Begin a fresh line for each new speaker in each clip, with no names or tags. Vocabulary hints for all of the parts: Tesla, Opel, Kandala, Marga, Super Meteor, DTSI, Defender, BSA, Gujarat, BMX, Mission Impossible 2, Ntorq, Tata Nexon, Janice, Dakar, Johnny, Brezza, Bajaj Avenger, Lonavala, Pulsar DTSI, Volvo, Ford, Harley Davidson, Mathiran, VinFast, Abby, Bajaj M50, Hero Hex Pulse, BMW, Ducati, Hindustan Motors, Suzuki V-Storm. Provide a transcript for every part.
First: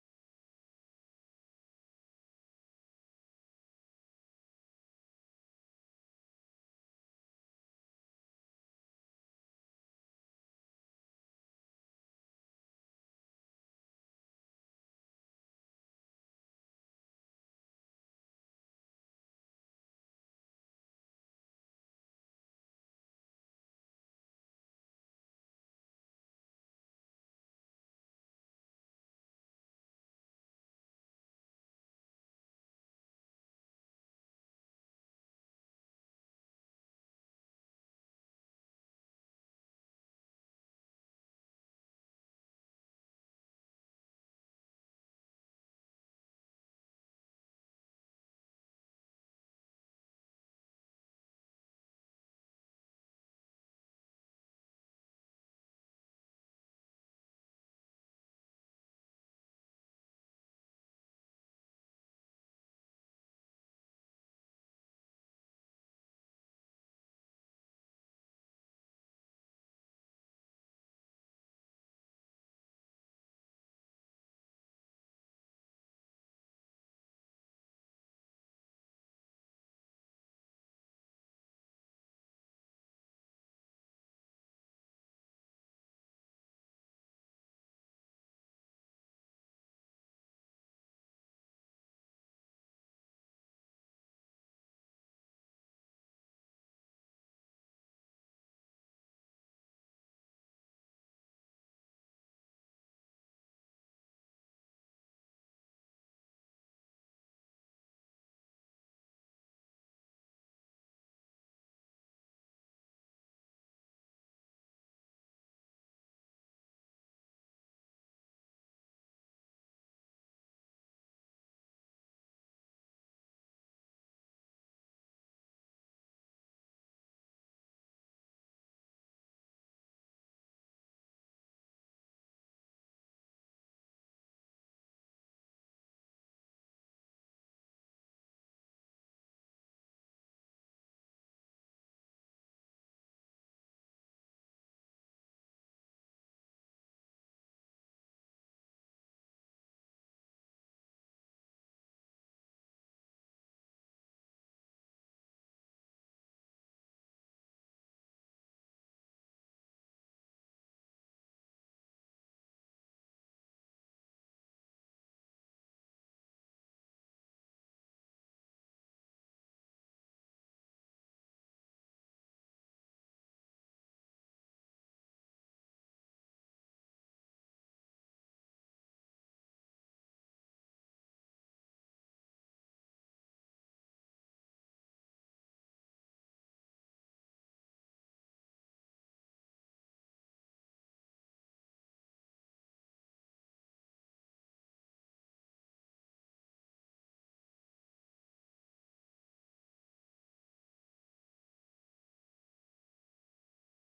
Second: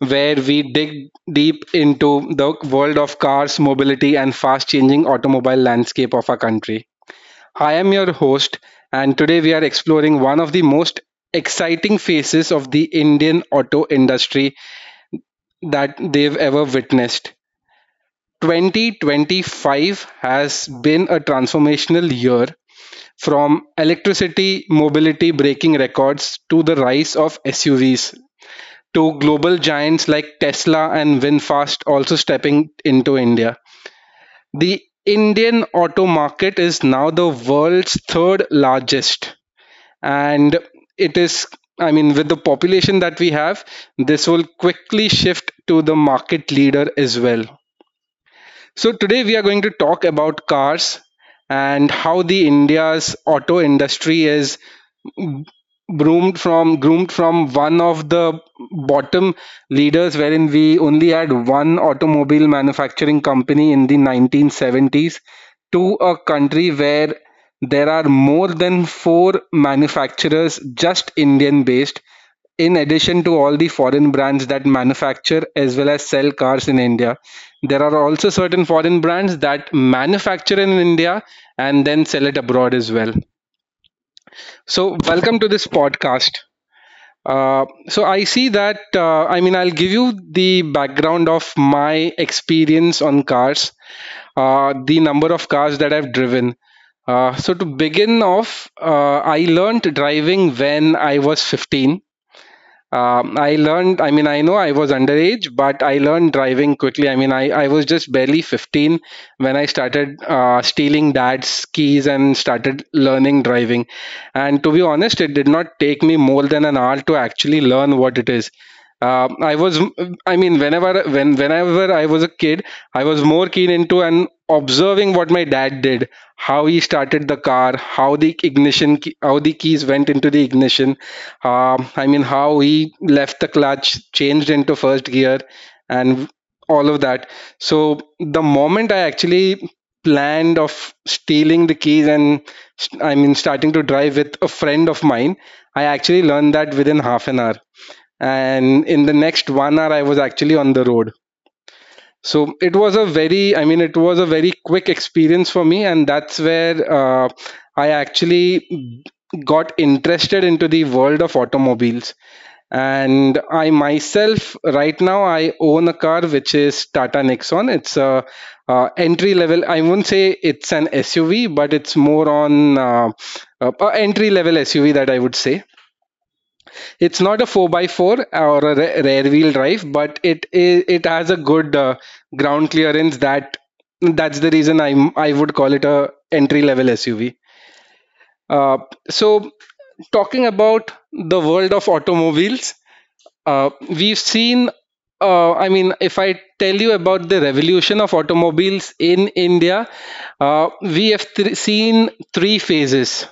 where we dig deep into the world of cars, mobility, and fast changing automobile landscape of our country. I am your host, and today we are exploring one of the most exciting phases of the Indian auto industry that they've ever witnessed. 2025 has been a transformational year from electricity mobility breaking records to the rise of SUVs, to global giants like Tesla and VinFast also stepping into India. The Indian auto market is now the world's third largest, and it is, I mean, with the population that we have, this will quickly shift to the market leader as well. So today we are going to talk about cars and how the India's auto industry is groomed from one of the bottom leaders wherein we only had one automobile manufacturing company in the 1970s to a country where there are more than four manufacturers just Indian based, in addition to all the foreign brands that manufacture as well as sell cars in India. There are also certain foreign brands that manufacture in India and then sell it abroad as well. So, welcome to this podcast. I see that, I mean, I'll give you the background of my experience on cars, the number of cars that I've driven. To begin off, I learned driving when I was 15. I learned, I mean, I know I was underage, but I learned driving quickly. I mean, I was just barely 15 when I started stealing dad's keys and started learning driving. And to be honest, it did not take me more than an hour to actually learn what it is. Um I was, I mean, whenever I was a kid, I was more keen into and observing what my dad did, how he started the car, how the how the keys went into the ignition. I mean, how he left the clutch, changed into first gear, and all of that. So the moment I actually planned of stealing the keys and I mean starting to drive with a friend of mine, I actually learned that within half an hour. And in the next 1 hour, I was actually on the road. So it was a very quick experience for me, and that's where I actually got interested into the world of automobiles. And I myself right now, I own a car, which is Tata Nexon. It's a, entry level, I won't say it's an SUV, but it's more on, a entry level SUV, that I would say. It's not a 4 by 4 or a rear wheel drive, but it is, it has a good ground clearance. That's the reason I would call it a entry level SUV. Uh, so Talking about the world of automobiles, uh, we've seen. I mean, if I tell you about the revolution of automobiles in India, we have seen three phases.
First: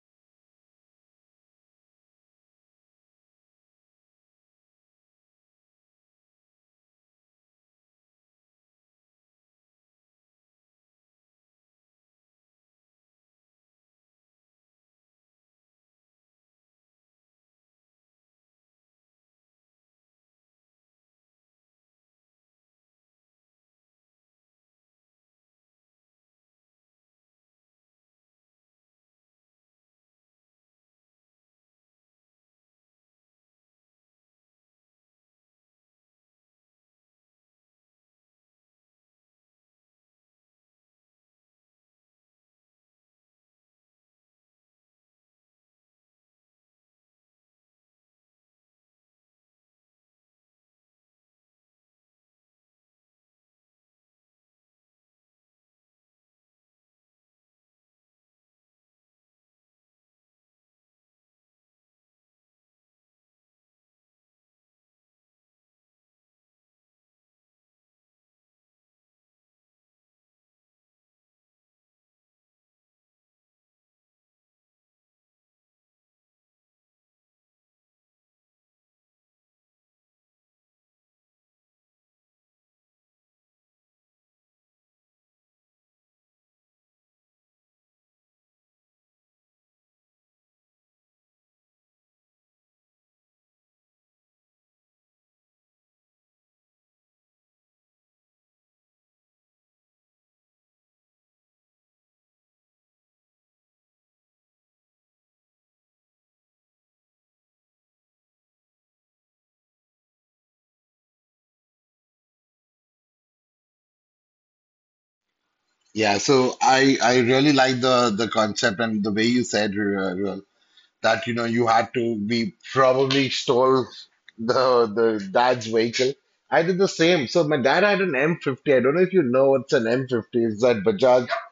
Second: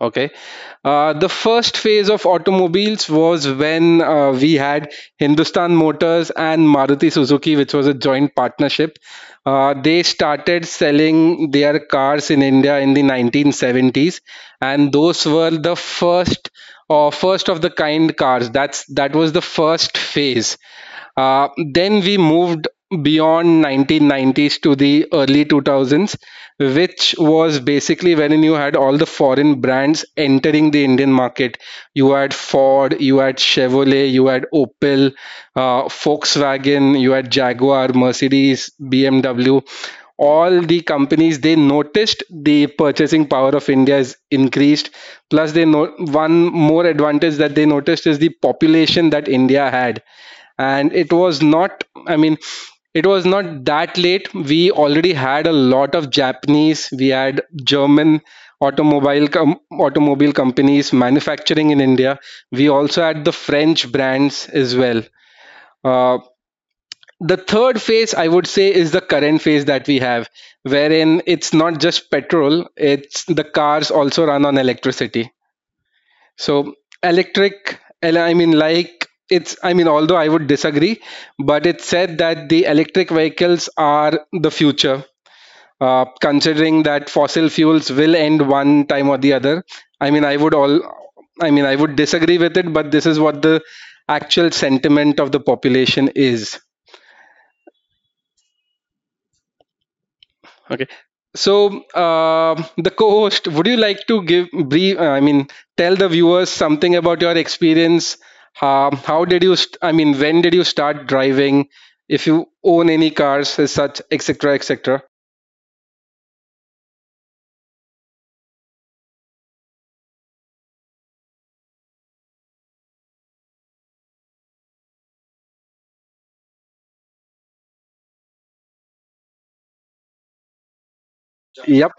Okay. The first phase of automobiles was when we had Hindustan Motors and Maruti Suzuki, which was a joint partnership. They started selling their cars in India in the 1970s, and those were the first or first of the kind cars. That was the first phase. Then we moved beyond 1990s to the early 2000s, which was basically when you had all the foreign brands entering the Indian market. You had Ford, you had Chevrolet, you had Opel, Volkswagen, you had Jaguar, Mercedes, BMW. All the companies, they noticed the purchasing power of India is increased. Plus, they know one more advantage that they noticed is the population that India had. And it was not I mean it was not that late. We already had a lot of Japanese, we had German automobile companies manufacturing in India. We also had the French brands as well. uh, the third phase, I would say, is the current phase that we have, wherein it's not just petrol, it's the cars also run on electricity. So electric, and I mean, like it's, I mean, although I would disagree, but it's said that the electric vehicles are the future. Considering that fossil fuels will end one time or the other, I mean, I would all, I mean, I would disagree with it, but this is what the actual sentiment of the population is. Okay. So, the co-host, would you like to give brief? I mean, tell the viewers something about your experience. How did you? I mean, when did you start driving? If you own any cars, as such, etc., etc.
Yeah, so I really like the concept and the way you said Ruel, that you had to we probably stole the dad's vehicle. I did the same. So my dad had an M50. I don't know if you know what's an M50. It's that Bajaj
Yep,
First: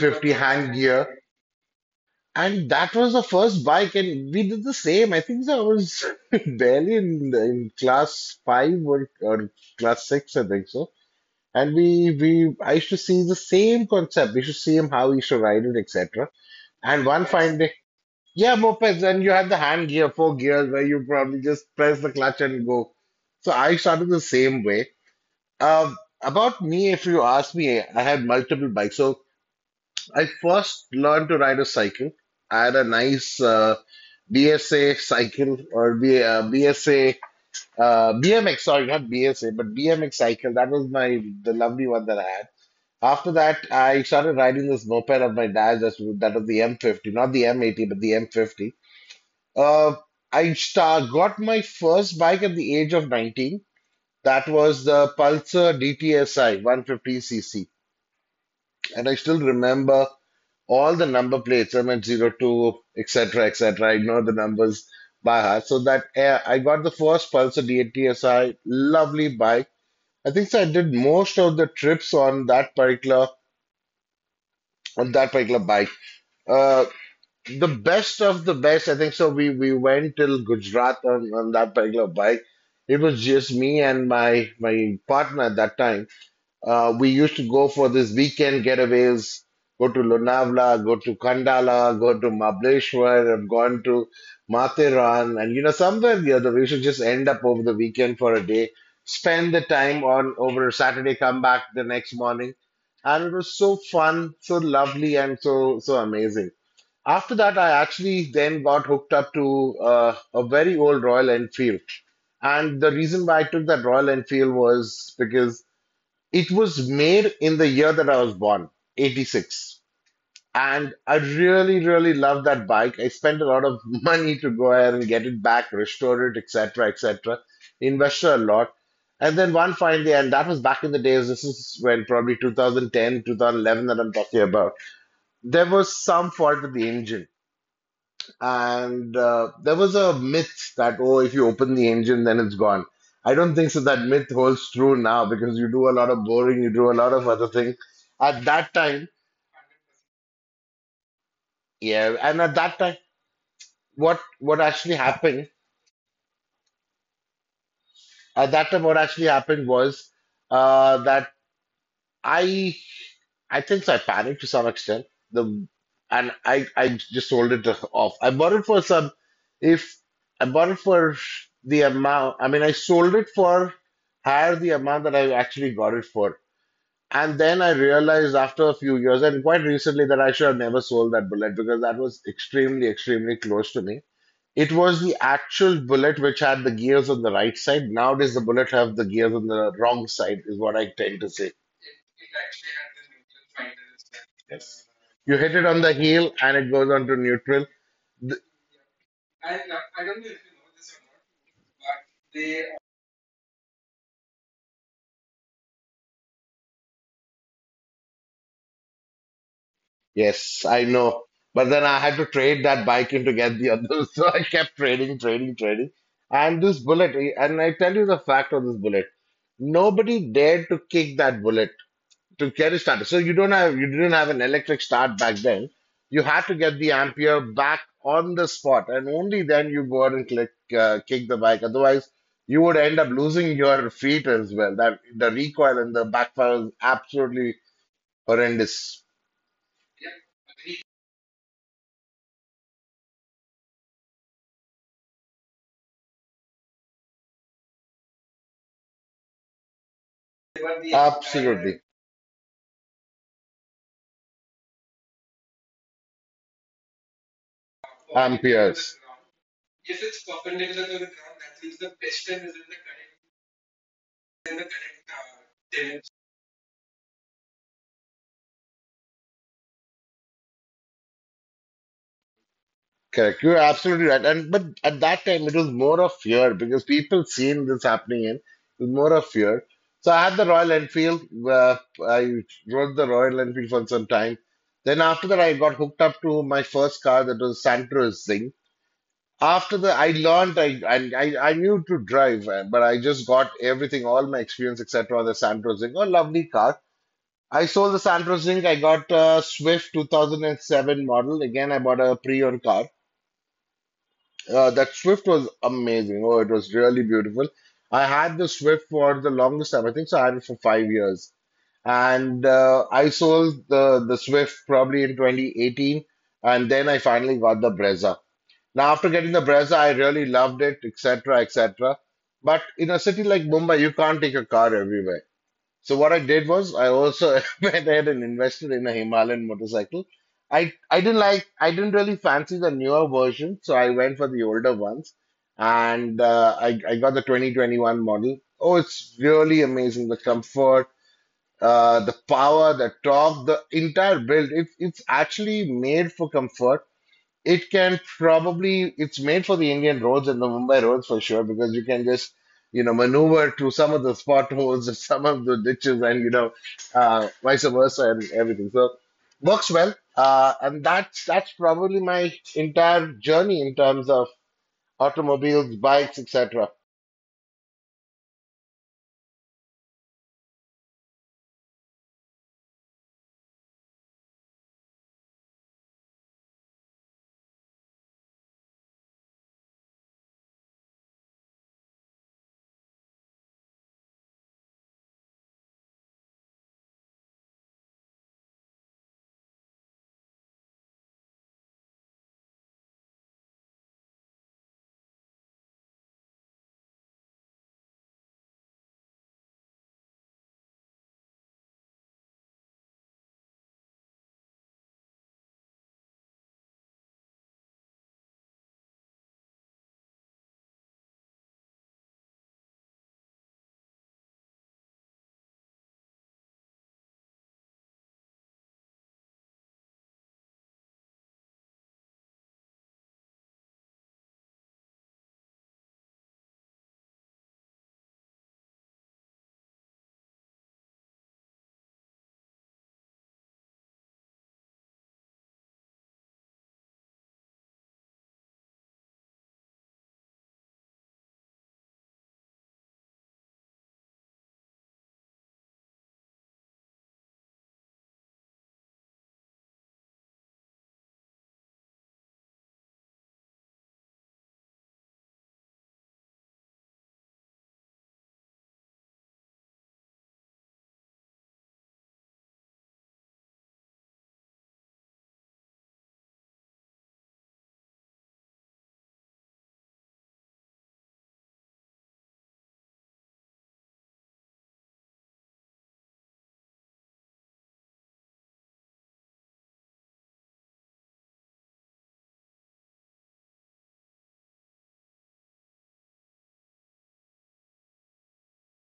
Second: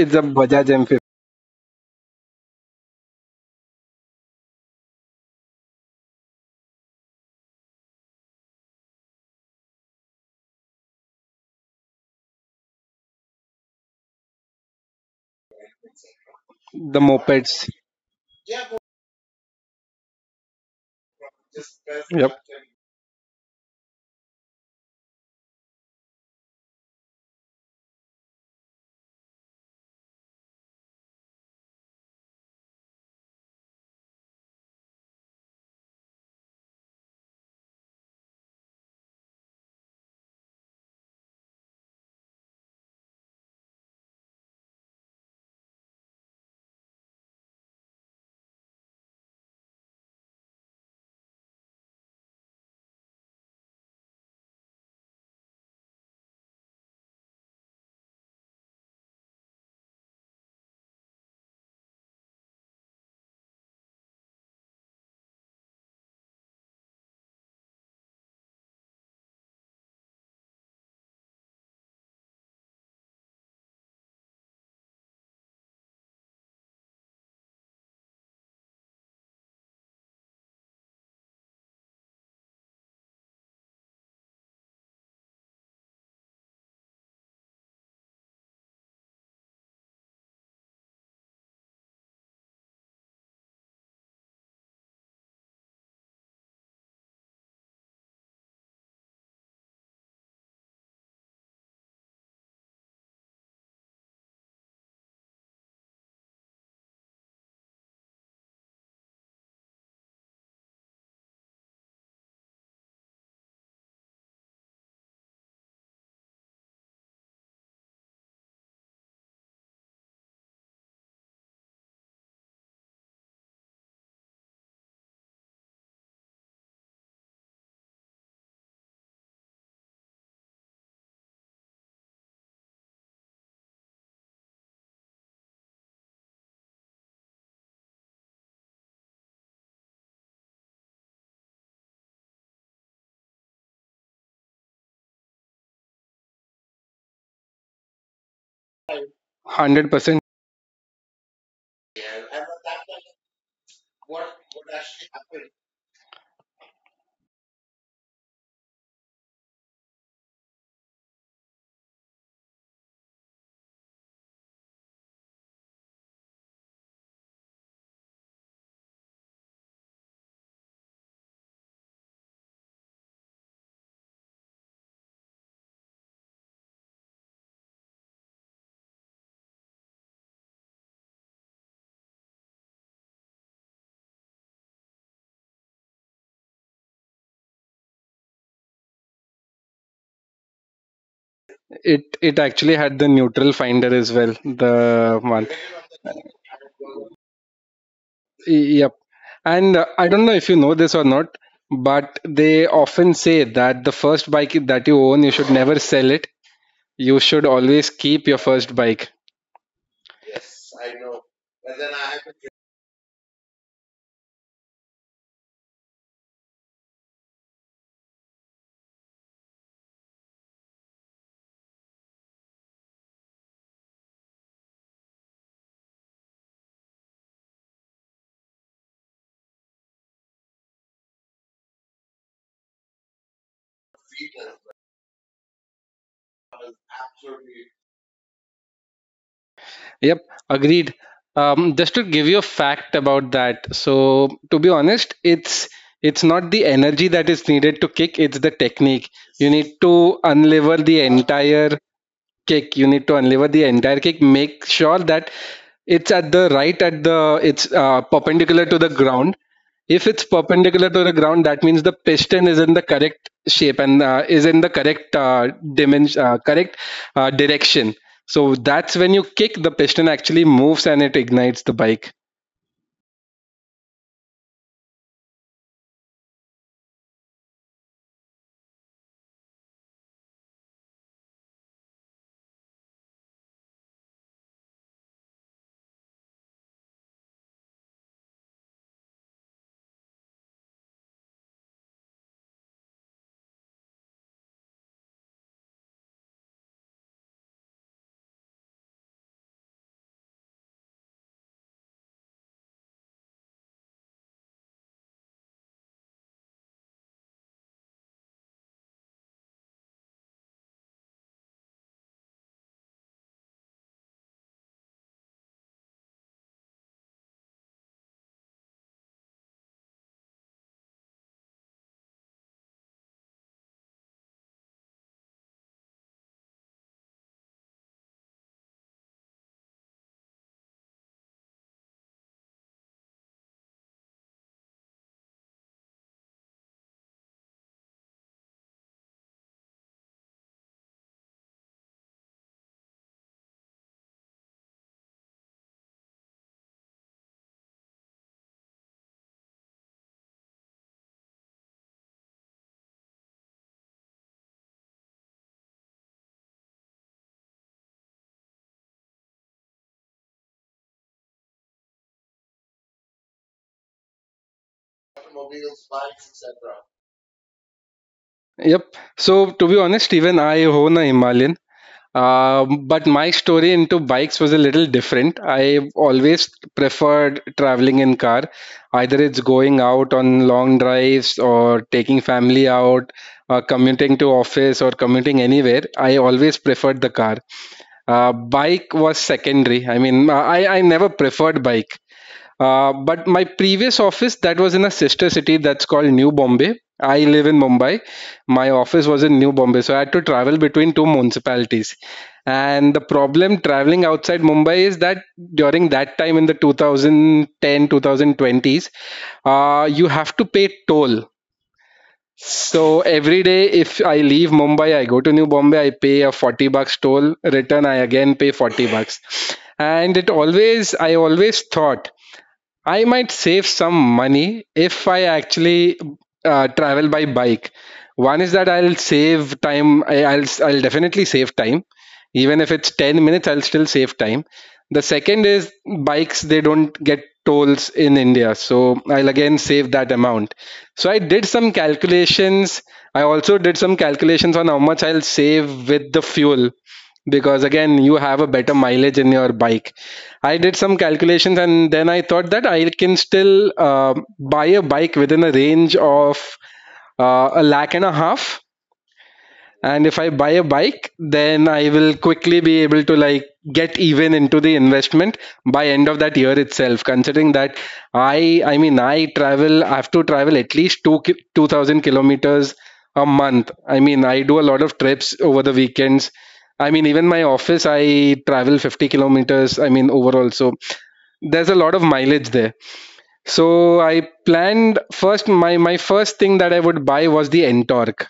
it's a Bajaj
hand
M50,
gear, and that was the first bike, and we did the same. I think so. I was barely in class five or class six, I think so, and I used to see the same concept. We should see him how he should ride it, etc.
the
And one fine
mopeds.
day, yeah, mopeds, and you have the hand gear, four gears, where you probably just press the
Yep,
clutch and go. So I started the same way. About me, if you ask me, I had multiple bikes. So I first learned to ride a cycle. I had a nice BSA cycle, or B, BSA, BMX. Sorry, not BSA, but BMX cycle. That was my the lovely one that I had. After that, I started riding this moped of my dad's. That was the M50, not the M80, but the M50. Uh, got my first bike at the age of 19. That was the Pulsar DTSI 150 cc. And I still remember all the number plates, MH02, etc., etc. I know the numbers by heart. So that I got the first Pulsar DTSI, lovely bike. I think so I did most of the trips on that particular bike. Uh, the best of the best. I think so. We went till Gujarat on that particular bike. It was just me and my partner at that time. We used to go for this weekend getaways. Go to Lonavala, go to Kandala, go to Mableshwar. I've gone to Mathiran, and somewhere or the other we should just end up over the weekend for a day. Spend the time on over Saturday, come back the next morning, and it was so fun, so lovely, and so amazing. After that, I actually then got hooked up to a very old Royal Enfield. And the reason why I took that Royal Enfield was because it was made in the year that I was born, 86. And I really, really loved that bike. I spent a lot of money to go ahead and get it back, restore it, etc., etc., invested a lot. And then one fine day, and that was back in the days, this is when probably 2010, 2011 that I'm talking about, there was some fault with the engine and there was a myth that, oh, if you open the engine, then it's gone. I don't think so that myth holds true now because you do a lot of boring, you do a lot of other things. At that time,
100%.
yeah, and at that time, what actually happened, at that time, what actually happened was that I I think so, I panicked to some extent. The And I just sold it off. I bought it for some if I bought it for the amount. I mean, I sold it for higher the amount that I actually got it for. And then I realized after a few years and quite recently that I should have never sold that bullet because that was extremely, extremely close to me. It was the actual bullet which had the gears on the right side. Nowadays, the bullet have the gears on the wrong side, is what I tend to say.
It it actually had the neutral finder as well. The
You hit
one.
it on the heel and it goes on to neutral. Th-
Yep. And I don't know if you know this or not, but they often say that the first bike that you own, you should never sell it. You should always keep your first bike.
yes, I know. But then I had to trade that bike in to get the other. So I kept trading, trading, trading. And this bullet, and I tell you the fact of this bullet. Nobody dared to kick that bullet to get it started. So you didn't have an electric start back then. You had to get the ampere back on the spot, and only then you go out and click kick the bike. Otherwise, you would end up losing your feet as well. That the recoil and the backfire is absolutely horrendous.
Yep, agreed. Just to give you a fact about that. So to be honest, it's not the energy that is needed to kick, it's the technique. You need to unlever the
Absolutely
entire kick. You need to unlever the entire kick. Make sure that it's at the it's perpendicular
amperes.
to the ground. If it's perpendicular to the ground, that means the piston is in the correct shape, and is in the correct dimension, correct direction. So that's when you kick, the piston actually moves and it ignites the bike.
Correct. You're absolutely right. And but at that time it was more of fear because people seen this happening in it was more of fear. So I had the Royal Enfield. Uh, I rode the Royal Enfield for some time. Then after that, I got hooked up to my first car that was Santro Singh. After that, I learned I knew to drive, but I just got everything, all my experience, etc. on the Santro Singh. A lovely car. I sold the Santro Singh. I got a Swift 2007 model. Again, I bought a pre-owned car. That Swift was amazing. Oh, it was really beautiful. I had the Swift for the longest time. I think so. I had it for 5 years, and I sold the Swift probably in 2018, and then I finally got the Brezza. Now, after getting the Brezza, I really loved it, etc., etc. But in a city like Mumbai, you can't take a car everywhere. So what I did was I also went ahead and invested in a Himalayan motorcycle. I didn't really fancy the newer version, so I went for the older ones, and I got the 2021 model. Oh, it's really amazing. The comfort, the power, the torque, the entire build. It's actually made for comfort. It can probably, it's made for the Indian roads and the Mumbai roads for sure, because you can just, maneuver to some of the potholes and some of the ditches and vice versa and everything. So works well. And that's probably my entire journey in terms of automobiles, bikes, etc.
Yep. So to be honest, even I own a Himalayan. But my story into bikes was a little different. I always preferred traveling in car. Either it's going out on long drives or taking family out, commuting to office or commuting anywhere. I always preferred the car. Bike was secondary. I mean, I never preferred bike. But my previous office that was in a sister city that's called New Bombay. I live in Mumbai. My office was in New Bombay, so I had to travel between two municipalities. And the problem traveling outside Mumbai is that during that time, in the 2010 2020s, you have to pay toll. So every day, if I leave Mumbai, I go to New Bombay, I pay a 40 bucks toll, return, I again pay 40 bucks. I always thought I might save some money if I actually travel by bike. One is that I'll save time. I'll definitely save time, even if it's 10 minutes. I'll still save time. The second is bikes. They don't get tolls in India, so I'll again save that amount. So I did some calculations. I also did some calculations on how much I'll save with the fuel, because again you have a better mileage in your bike. I did some calculations, and then I thought that I can still buy a bike within a range of a lakh and a half. And if I buy a bike, then I will quickly be able to like get even into the investment by end of that year itself, considering that I have to travel at least 2000 kilometers a month. I mean, I do a lot of trips over the weekends. I mean, even my office I travel 50 kilometers, I mean, overall. So there's a lot of mileage there. So I planned first. My first thing that I would buy was the Ntorq.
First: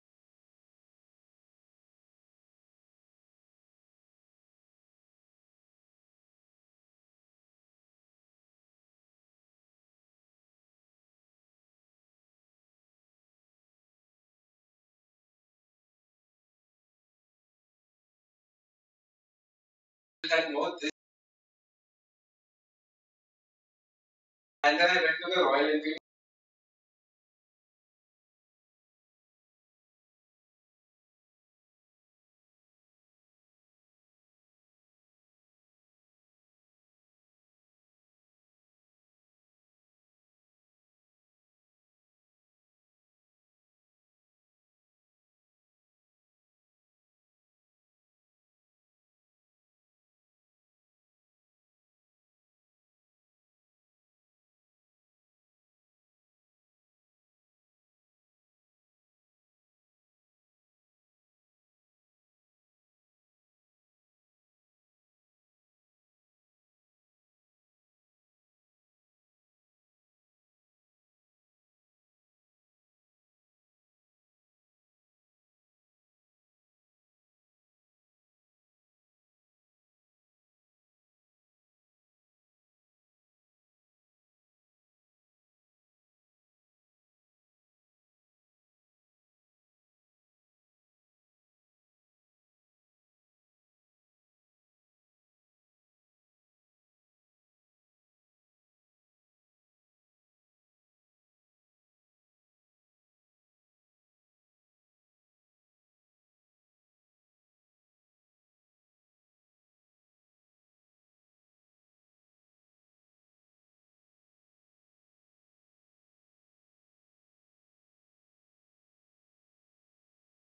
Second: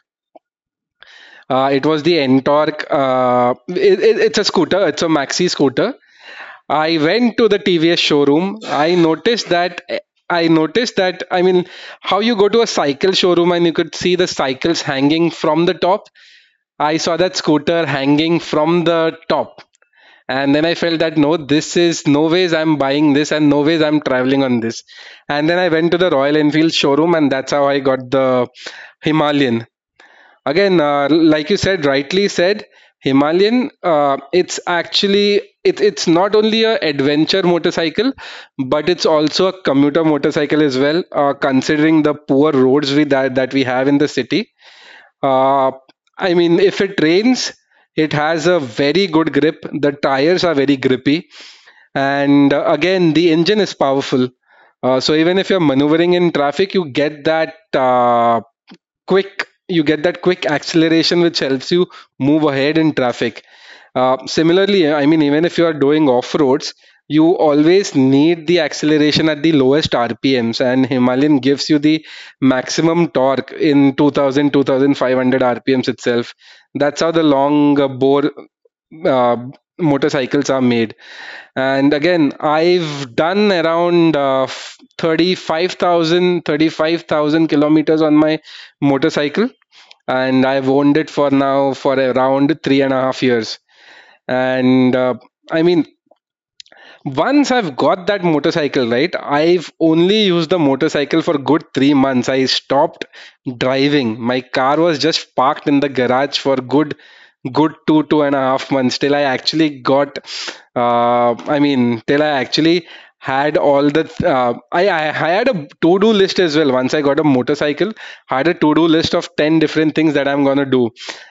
It was the Ntorq. It's a scooter. It's a maxi scooter. I went to the TVS showroom. I noticed that. I noticed that. I mean, how you go to a cycle showroom and you could see the cycles hanging from the top. I saw that scooter hanging from the top, and then I felt that no, this is no ways I'm buying this, and no ways I'm traveling on this. And then I went to the Royal Enfield showroom, and that's how I got the Himalayan again. Like you said rightly said himalayan. It's actually it's not only a adventure motorcycle, but it's also a commuter motorcycle as well. Considering the poor roads that we have in the city, uh, I mean, if it rains, it has a very good grip. The tires are very grippy. And again, the engine is powerful. So even if you're maneuvering in traffic, you get that quick you get that quick acceleration which helps you move ahead in traffic. Similarly, I mean, even if you are doing off roads, you always need the acceleration at the lowest rpms, and himalayan gives you the maximum torque in 2000 2500 rpms itself. That's how the long bore uh, motorcycles are made. And again, I've done around 35,000 kilometers on my motorcycle, and I've owned it for now for around three and a half years. And I mean, once I've got that motorcycle, right, I've only used the motorcycle for good 3 months. I stopped driving. My car was just parked in the garage for good two and a half months till I actually had all the I had a to-do list as well once I got a motorcycle. I had a to-do list of 10 different things that I'm going to do.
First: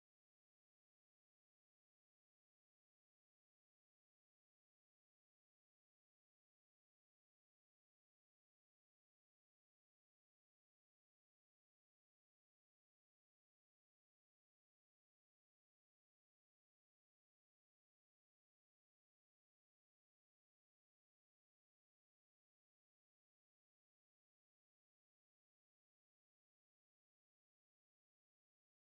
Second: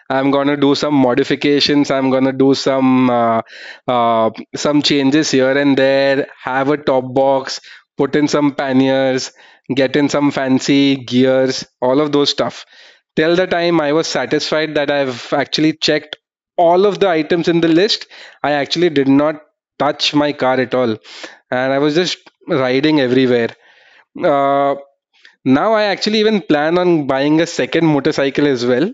I'm going to do some modifications, I'm going to do some changes here and there, have a top box, put in some panniers, get in some fancy gears, all of those stuff. Till the time I was satisfied that I've actually checked all of the items in the list, I actually did not touch my car at all. And I was just riding everywhere. Uh, now I actually even plan on buying a second motorcycle as well.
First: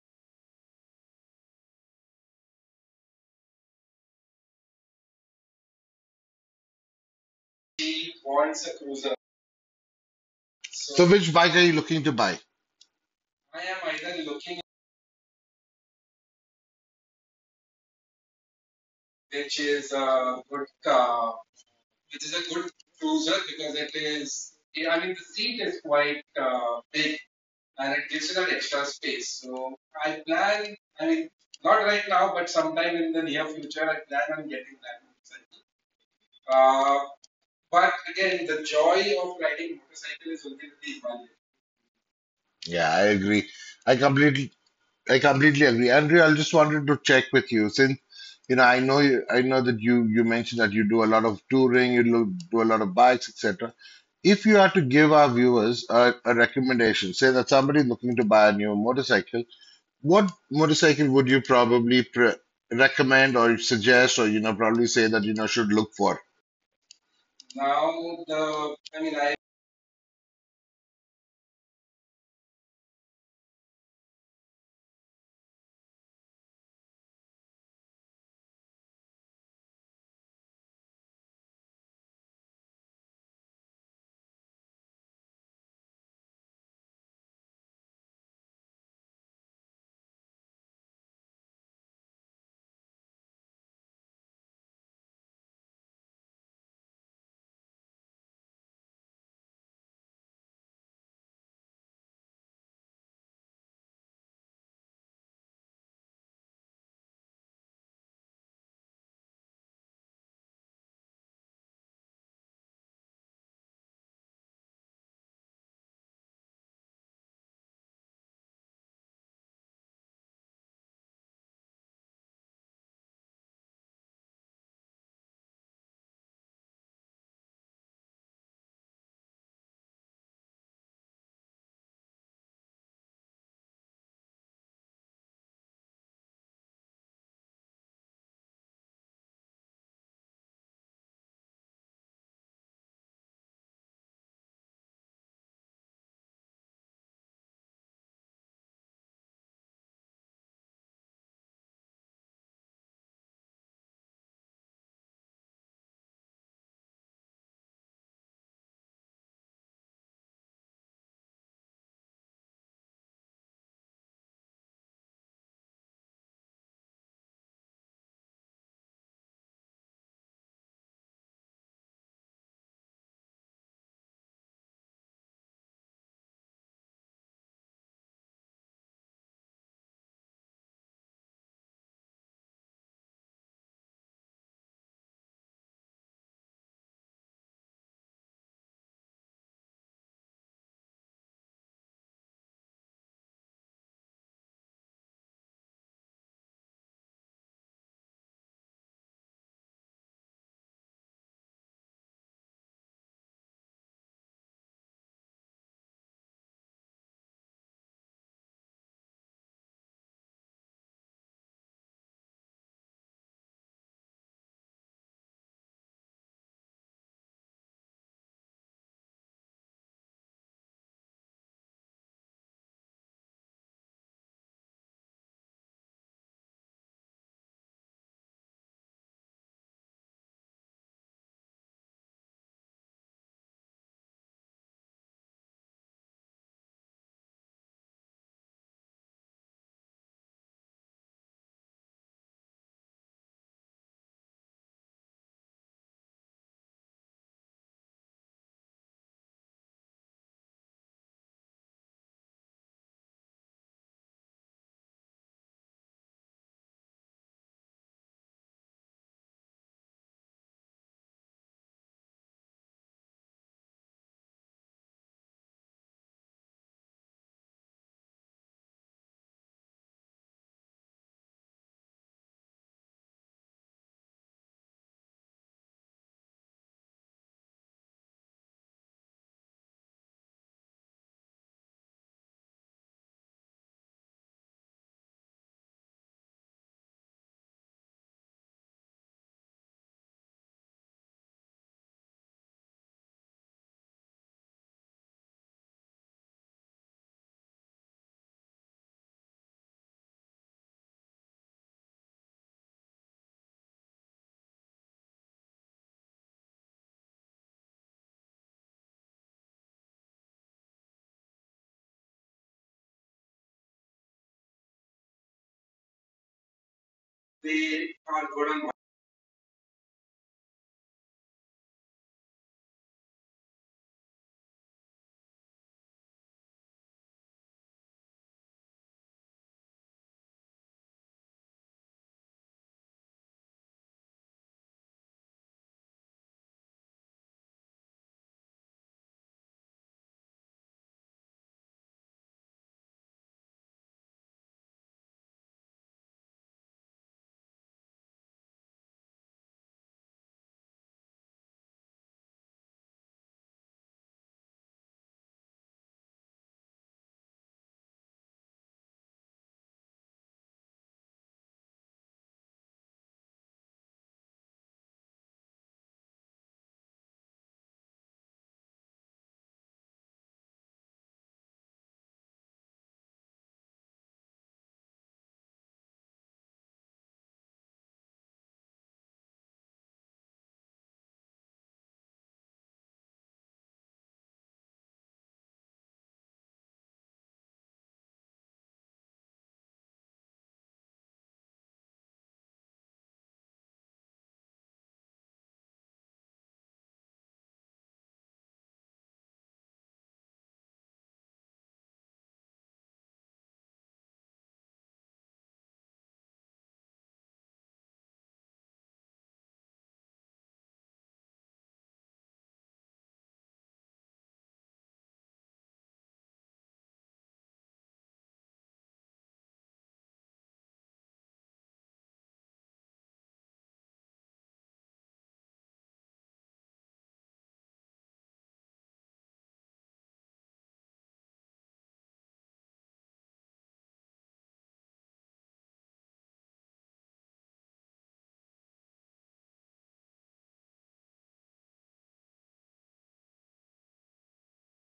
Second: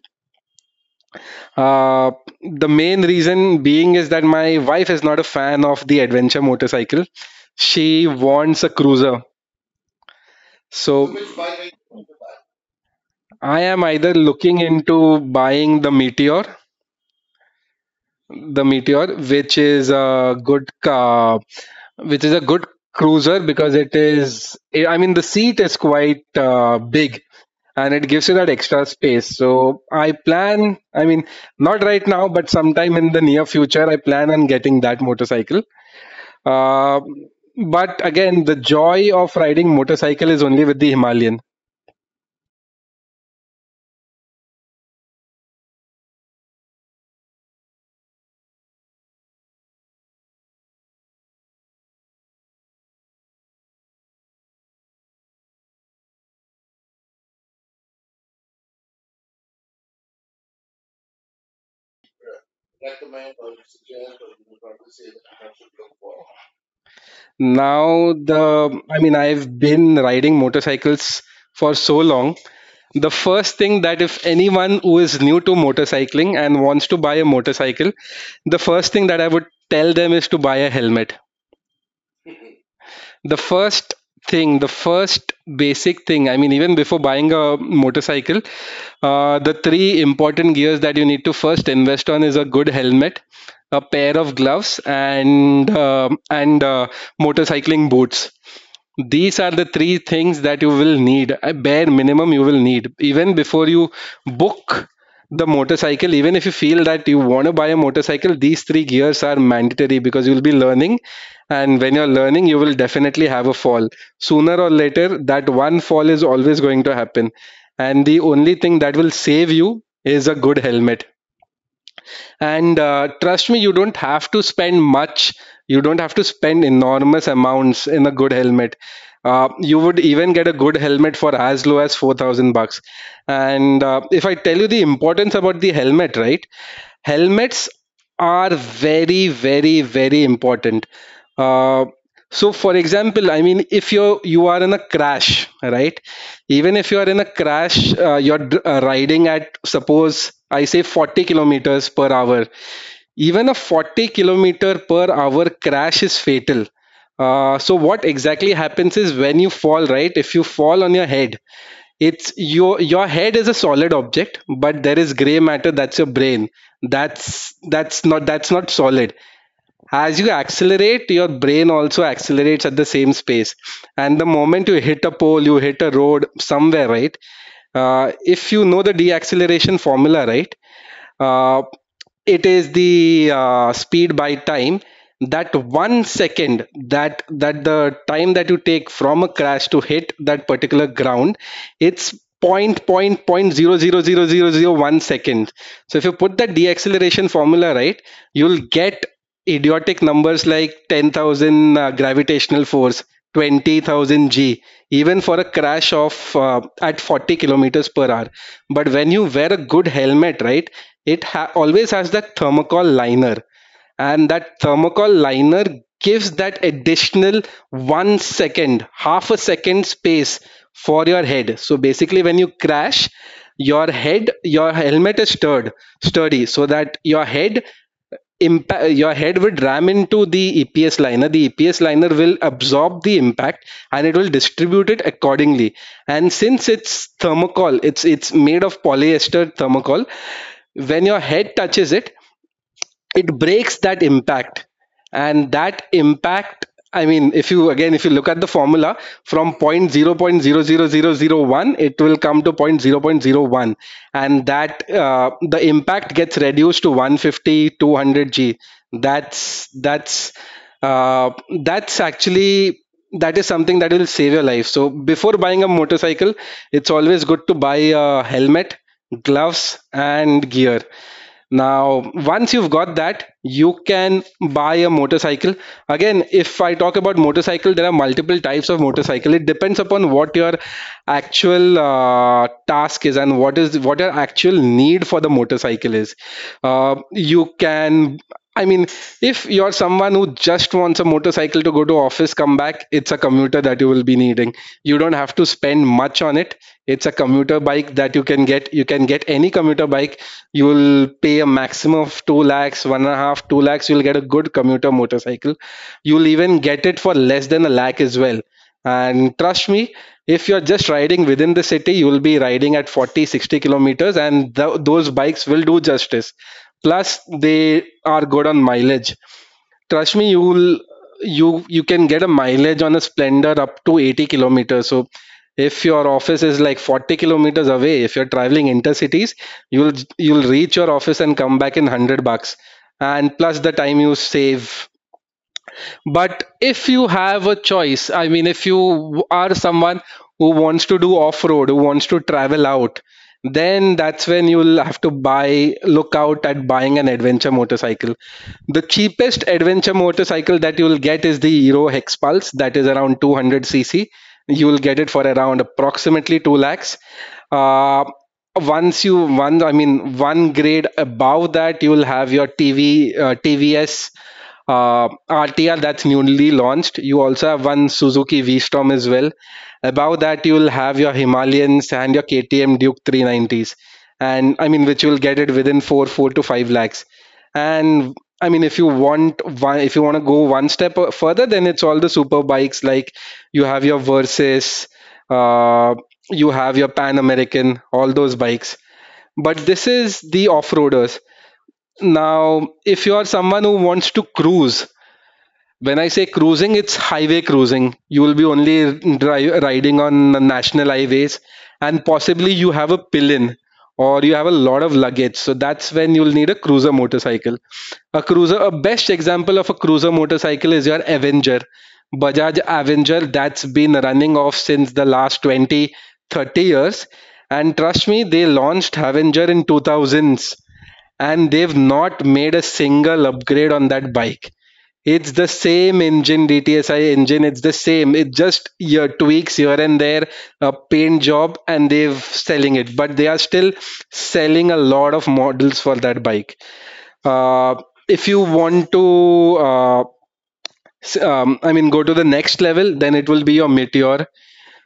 Uh, the main reason being is that my wife is not a fan of the adventure motorcycle. She wants a cruiser.
So
So
which bike are you looking to buy?
I am either looking into buying the Meteor, which is a good car, which is a good cruiser because it is. I mean, the seat is quite big, and it gives you that extra space. So I plan, I mean, not right now, but sometime in the near future, I plan on getting that motorcycle. Uh, but again, the joy of riding motorcycle is only with the Himalayan.
Yeah, I agree. I completely I completely agree. Andrew, I just wanted to check with you since I know you, I know that you mentioned that you do a lot of touring, do a lot of bikes, etc. If you had to give our viewers a recommendation, say that somebody looking to buy a new motorcycle, what motorcycle would you probably pre recommend or suggest, or probably say that should look for?
Now, the I mean, I've been riding motorcycles for so long. The first thing that if anyone who is new to motorcycling and wants to buy a motorcycle, the first thing that I would tell them is to buy a helmet. The first thing the first basic thing, I mean, even before buying a motorcycle, the three important gears that you need to first invest on is a good helmet, a pair of gloves, and motorcycling boots. These are the three things that you will need, a bare minimum, you will need even before you book the motorcycle. Even if you feel that you want to buy a motorcycle, these three gears are mandatory because you'll be learning, and when you're learning you will definitely have a fall sooner or later. That one fall is always going to happen, and the only thing that will save you is a good helmet. And trust me, you don't have to spend much. You don't have to spend enormous amounts in a good helmet. You would even get a good helmet for as low as 4000 bucks. And if I tell you the importance about the helmet, right, helmets are very, very, very important. Uh, so for example, I mean, if you are in a crash, right, even if you are in a crash, you're riding at, suppose I say, 40 kilometers per hour. Even a 40 kilometer per hour crash is fatal. So what exactly happens is when you fall, right? If you fall on your head, it's your head is a solid object, but there is gray matter, that's your brain. That's not solid. As you accelerate, your brain also accelerates at the same space. And the moment you hit a pole, you hit a road somewhere, right? If you know the deacceleration formula, right, uh, it is the speed by time. That 1 second, that the time that you take from a crash to hit that particular ground, it's point zero zero zero zero zero one second. So if you put the deceleration formula, right, you'll get idiotic numbers like 10,000 gravitational force, 20,000 G, even for a crash of at 40 kilometers per hour. But when you wear a good helmet, right, it always has that thermocol liner, and that thermocol liner gives that additional 1 second, half a second space for your head. So basically, when you crash, your head, your helmet is sturdy, so that your head would ram into the EPS liner. The EPS liner will absorb the impact, and it will distribute it accordingly. And since it's thermocol, it's made of polyester thermocol. When your head touches it, it breaks that impact. And that impact, I mean, if you look at the formula, from point 0.0000 0.00001 it will come to point 0.01, and that the impact gets reduced to one fifty, two hundred g. that's that's uh, that's actually that is something that will save your life. So before buying a motorcycle, it's always good to buy a helmet, gloves, and gear. Now, once you've got that, you can buy a motorcycle. Again, if I talk about motorcycle, there are multiple types of motorcycle. It depends upon what your actual task is, and what your actual need for the motorcycle is. You can I mean, if you're someone who just wants a motorcycle to go to office, come back, it's a commuter that you will be needing. You don't have to spend much on it. It's a commuter bike that you can get. You can get any commuter bike. You will pay a maximum of 2 lakhs, one and a half, 2 lakhs. You'll get a good commuter motorcycle. You'll even get it for less than a lakh as well. And trust me, if you're just riding within the city, you will be riding at 40, 60 kilometers, and those bikes will do justice. Plus, they are good on mileage. Trust me, you can get a mileage on a Splendor up to 80 kilometers. So if your office is like 40 kilometers away, if you're traveling intercities, you'll you'll reach your office and come back in 100 bucks. And plus the time you save. But if you have a choice, I mean, if you are someone who wants to do off road, who wants to travel out, then that's when you'll have to buy, look out at buying an adventure motorcycle. The cheapest adventure motorcycle that you will get is the Hero Hex Pulse, that is around 200cc. You will get it for around approximately 2 lakhs. Uh, once you one I mean one grade above that, you will have your tv tvs RTR that's newly launched. You also have one Suzuki V-Storm as well. Above that, you'll have your Himalayans and your KTM Duke 390s, and I mean, which you'll get it within 4 to 5 lakhs. And I mean, if you want to go one step further, then it's all the super bikes like you have your Versys, uh, you have your Pan American, all those bikes. But this is the off-roaders. Now, if you are someone who wants to cruise, when I say cruising, it's highway cruising. You will be only riding on national highways, and possibly you have a pillin or you have a lot of luggage. So that's when you'll need a cruiser motorcycle. A cruiser, a best example of a cruiser motorcycle is your Avenger. Bajaj Avenger, that's been running off since the last 20, 30 years. And trust me, they launched Avenger in 2000s, and they've not made a single upgrade on that bike. It's the same engine, DTSI engine. It's the same. It just your tweaks here and there, a paint job, and they've selling it. But they are still selling a lot of models for that bike. Uh, if you want to, I mean, go to the next level, then it will be your Meteor.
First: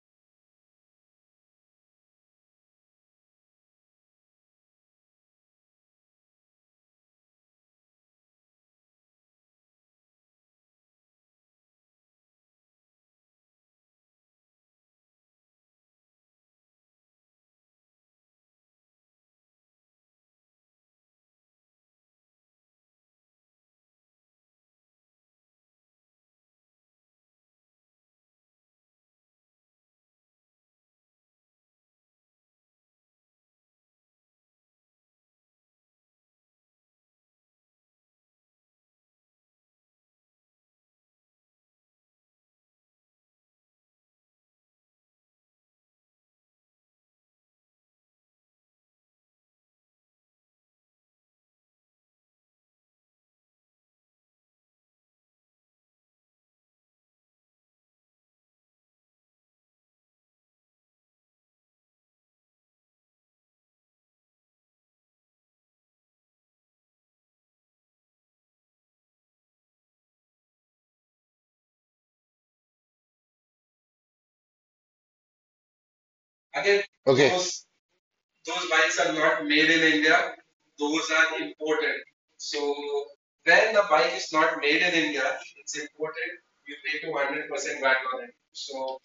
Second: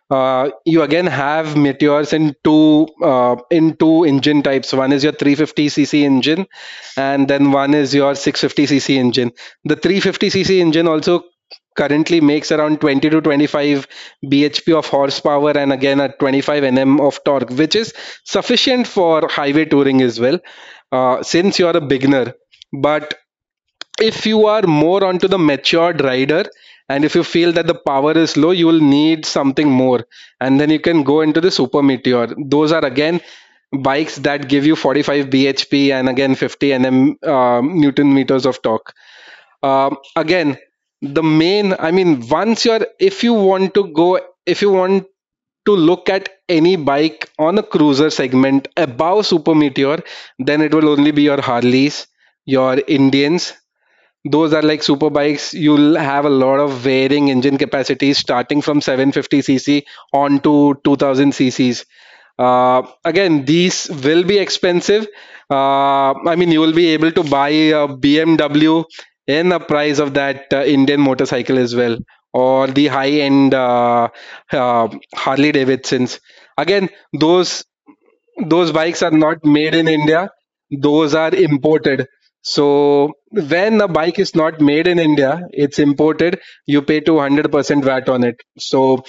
You again have meteors in two engine types. One is your 350cc engine, and then one is your 650cc engine. The 350cc engine also currently makes around 20 to 25 bhp of horsepower, and again at 25 nm of torque, which is sufficient for highway touring as well, since you're a beginner. But if you are more onto the matured rider, and if you feel that the power is low, you will need something more, and then you can go into the super meteor. Those are again bikes that give you 45 bhp, and again 50 nm newton meters of torque. Again, the main I mean once you're if you want to go if you want to look at any bike on a cruiser segment above super meteor, then it will only be your harleys, your indians. Those are like super bikes. You'll have a lot of varying engine capacities starting from 750cc on to 2000cc's. Again, these will be expensive. I mean, you will be able to buy a BMW in the price of that Indian motorcycle as well, or the high end uh, Harley Davidsons. Again,
Okay,
those bikes are not made in India, those are imported. So when a bike is not made in India, it's imported, you pay 200% VAT on it. So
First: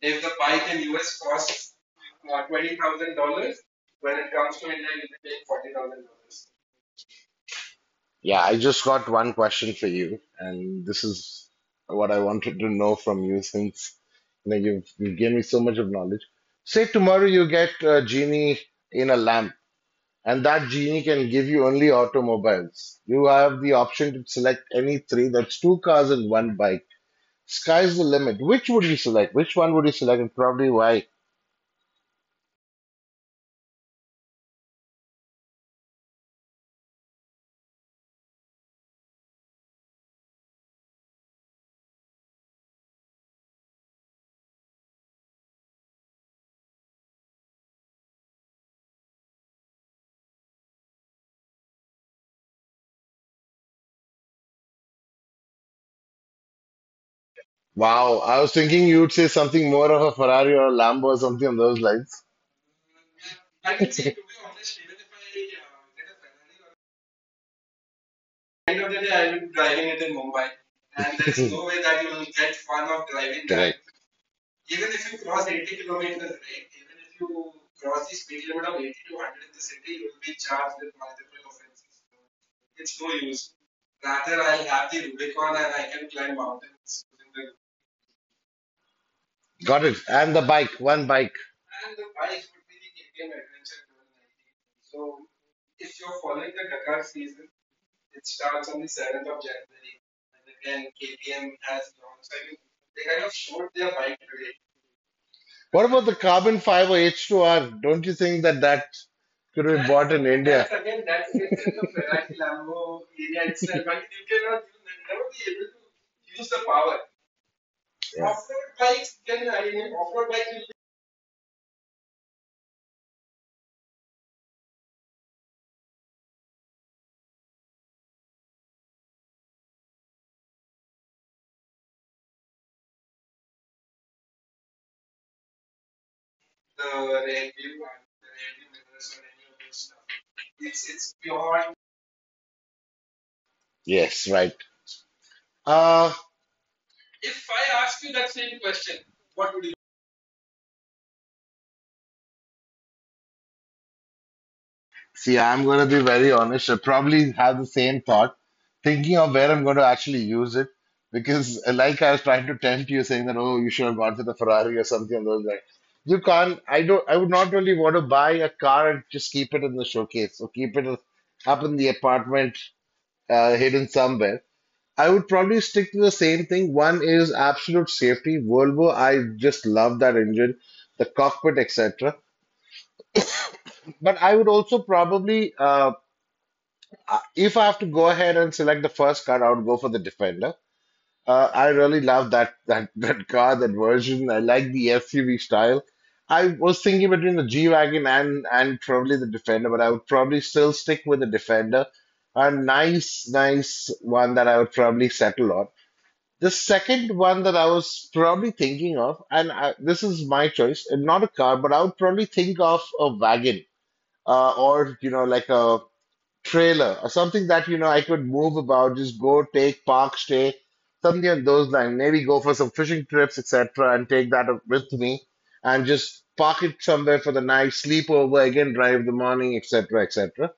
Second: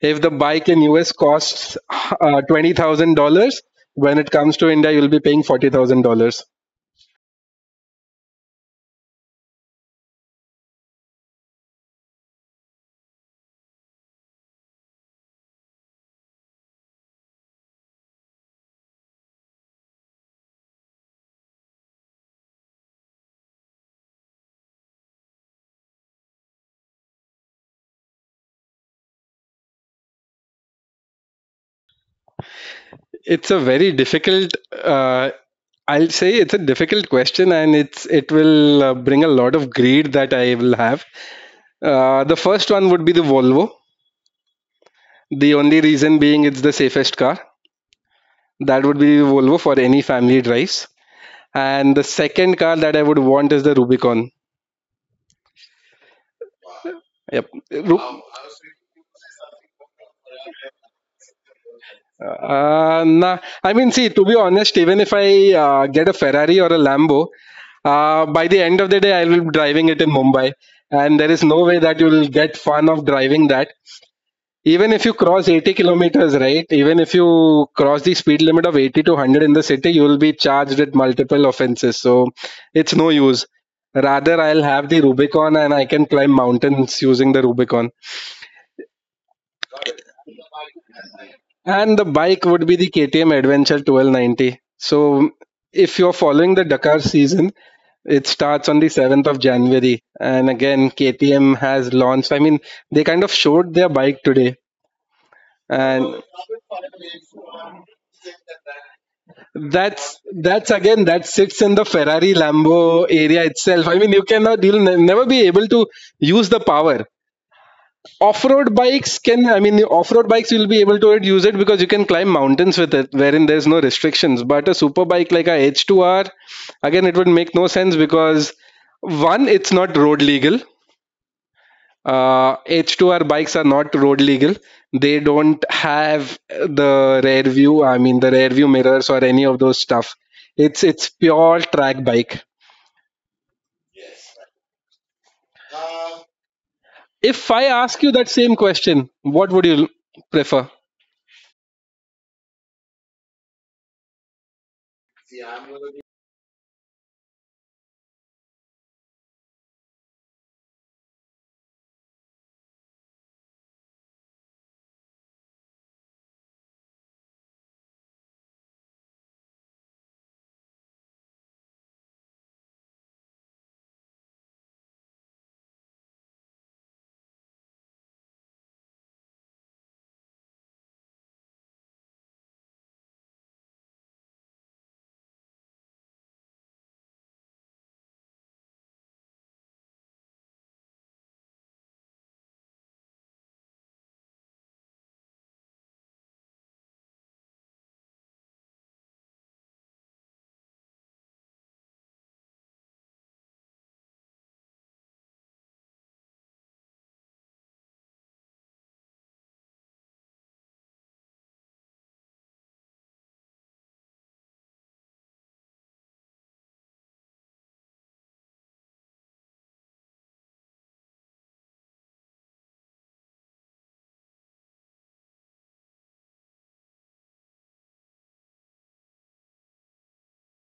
if the bike in US costs $20,000, when it comes to India, you'll be paying $40,000.
Yeah, I just got one question for you, and this is what I wanted to know from you since you've given me so much of knowledge. Say tomorrow you get a genie in a lamp, and that genie can give you only automobiles. You have the option to select any three, that's two cars and one bike. Sky's the limit. Which would you select? Which one would you select, and probably why?
It's a very difficult, uh, I'll say it's a difficult question, and it will bring a lot of greed that I will have. The first one would be the Volvo. The only reason being it's the safest car. That would be Volvo for any family drives. And the second car that I would want is the Rubicon. Yep. Ru-
Wow, I was thinking you would say something more of a Ferrari or a Lambo or something on those lines.
nah. I mean, see, to be honest, even if I get a Ferrari or a Lambo, by the end of the day, I will be driving it in Mumbai.
And
And there is
there's
no
no
way
way that
that you
that. you
will
will
get
get
fun
fun
of
of
driving
driving that.
that.
Correct.
Even if you cross 80 kilometers, right? Even if you cross the speed limit of 80 to 100 in the city, you will be charged with multiple offenses. So it's no use. Rather, I'll have the Rubicon, and I can climb mountains using the Rubicon.
Got it. And the bike, one bike.
And the bike would be the KTM Adventure 1290. So if you're following the Dakar season, it starts on the 7th of January. And again, KTM has launched, I mean, they kind of showed their bike today.
What about
And
the carbon fiber H2R? Don't you think that that could
that's again that sits in the Ferrari Lambo area itself. I mean, you'll never be able to use the power. Off-road bikes can I mean, the off-road bikes you'll be
be.
able to use it because you can climb mountains with it, wherein there's no restrictions. But a super bike like a H2R, again, it would make no sense because one, it's not road legal. H2R bikes are not road legal. They don't have the rear view. I mean, the rear view mirrors or any of those stuff. It's pure track bike.
Yes, right. Uh,
If I ask you that same question, what would you prefer?
See, I'm going to be very honest. I probably have the same thought, thinking of where I'm going to actually use it. Because, like I was trying to tempt you, saying that, oh, you should have gone for the Ferrari or something of those lines. You can't, I don't, I would not really want to buy a car and just keep it in the showcase or keep it up in the apartment, hidden somewhere. I would probably stick to the same thing. One is absolute safety. Volvo, I just love that engine, the cockpit, etc. But I would also probably if I have to go ahead and select the first card, I would go for the Defender. I really love that that car, that version. I like the SUV style. I was thinking between the G-Wagon and probably the Defender, but I would probably still stick with the Defender. A nice, nice one that I would probably settle on. The second one that I was probably thinking of, and I, this is my choice, and not a car, but I would probably think of a wagon or like a trailer or something that I could move about, just go take park stay, something on those lines. Maybe go for some fishing trips, etc., and take that with me, and just park it somewhere for the night, sleep over, again drive in the morning, etc., etc.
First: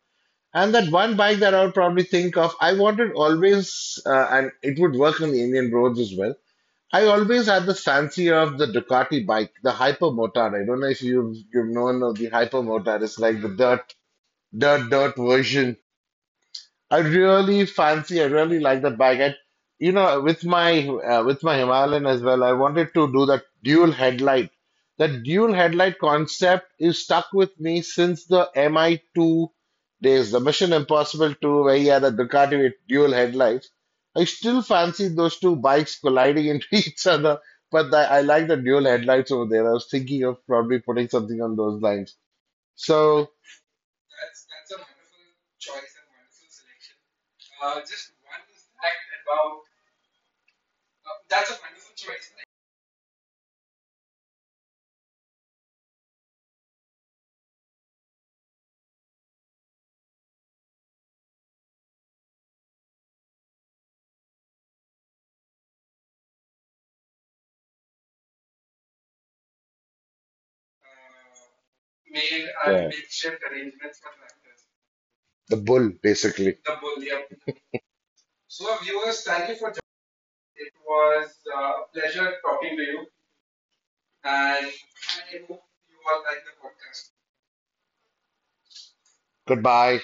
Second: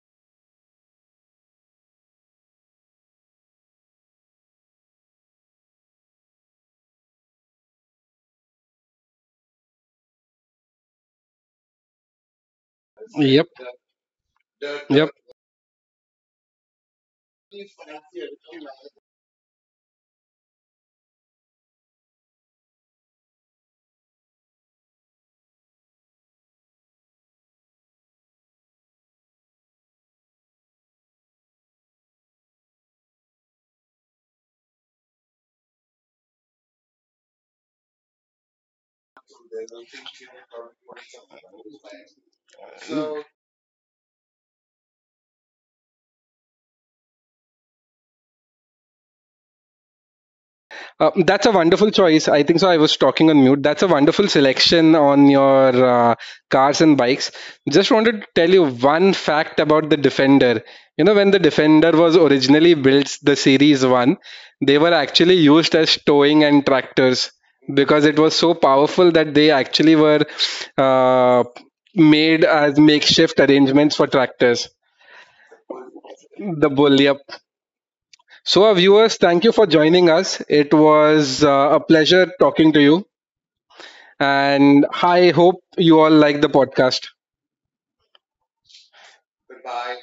And that one bike that I would probably think of, I wanted always, and it would work on the Indian roads as well. I always had the fancy of the Ducati bike, the Hypermotard. I don't know if you've known of the Hypermotard. It's like the
Yep.
dirt, dirt,
Yep.
dirt version I really fancy, I really like that bike. I, with my Himalayan as well, I wanted to do that dual headlight. That dual headlight concept is stuck with me since the MI2 days, the Mission Impossible 2, where he had a Ducati with dual headlights. I still fancy those two bikes colliding into each other, but I like the dual headlights over there. I was thinking of probably putting something on those lines.
So
So,
that's a wonderful choice. I think so. I was talking on mute. That's a wonderful selection on your cars and bikes. Just wanted to tell you one fact about the Defender. You know, when the Defender was originally built, the Series 1, they were actually used as towing and tractors because it was so powerful that they actually were uh, made as
yeah.
makeshift arrangements for tractors.
The bull, basically.
The bull, yep. So, our viewers, thank you for joining us. It was a pleasure talking to you. And I hope you all like the podcast.
Goodbye.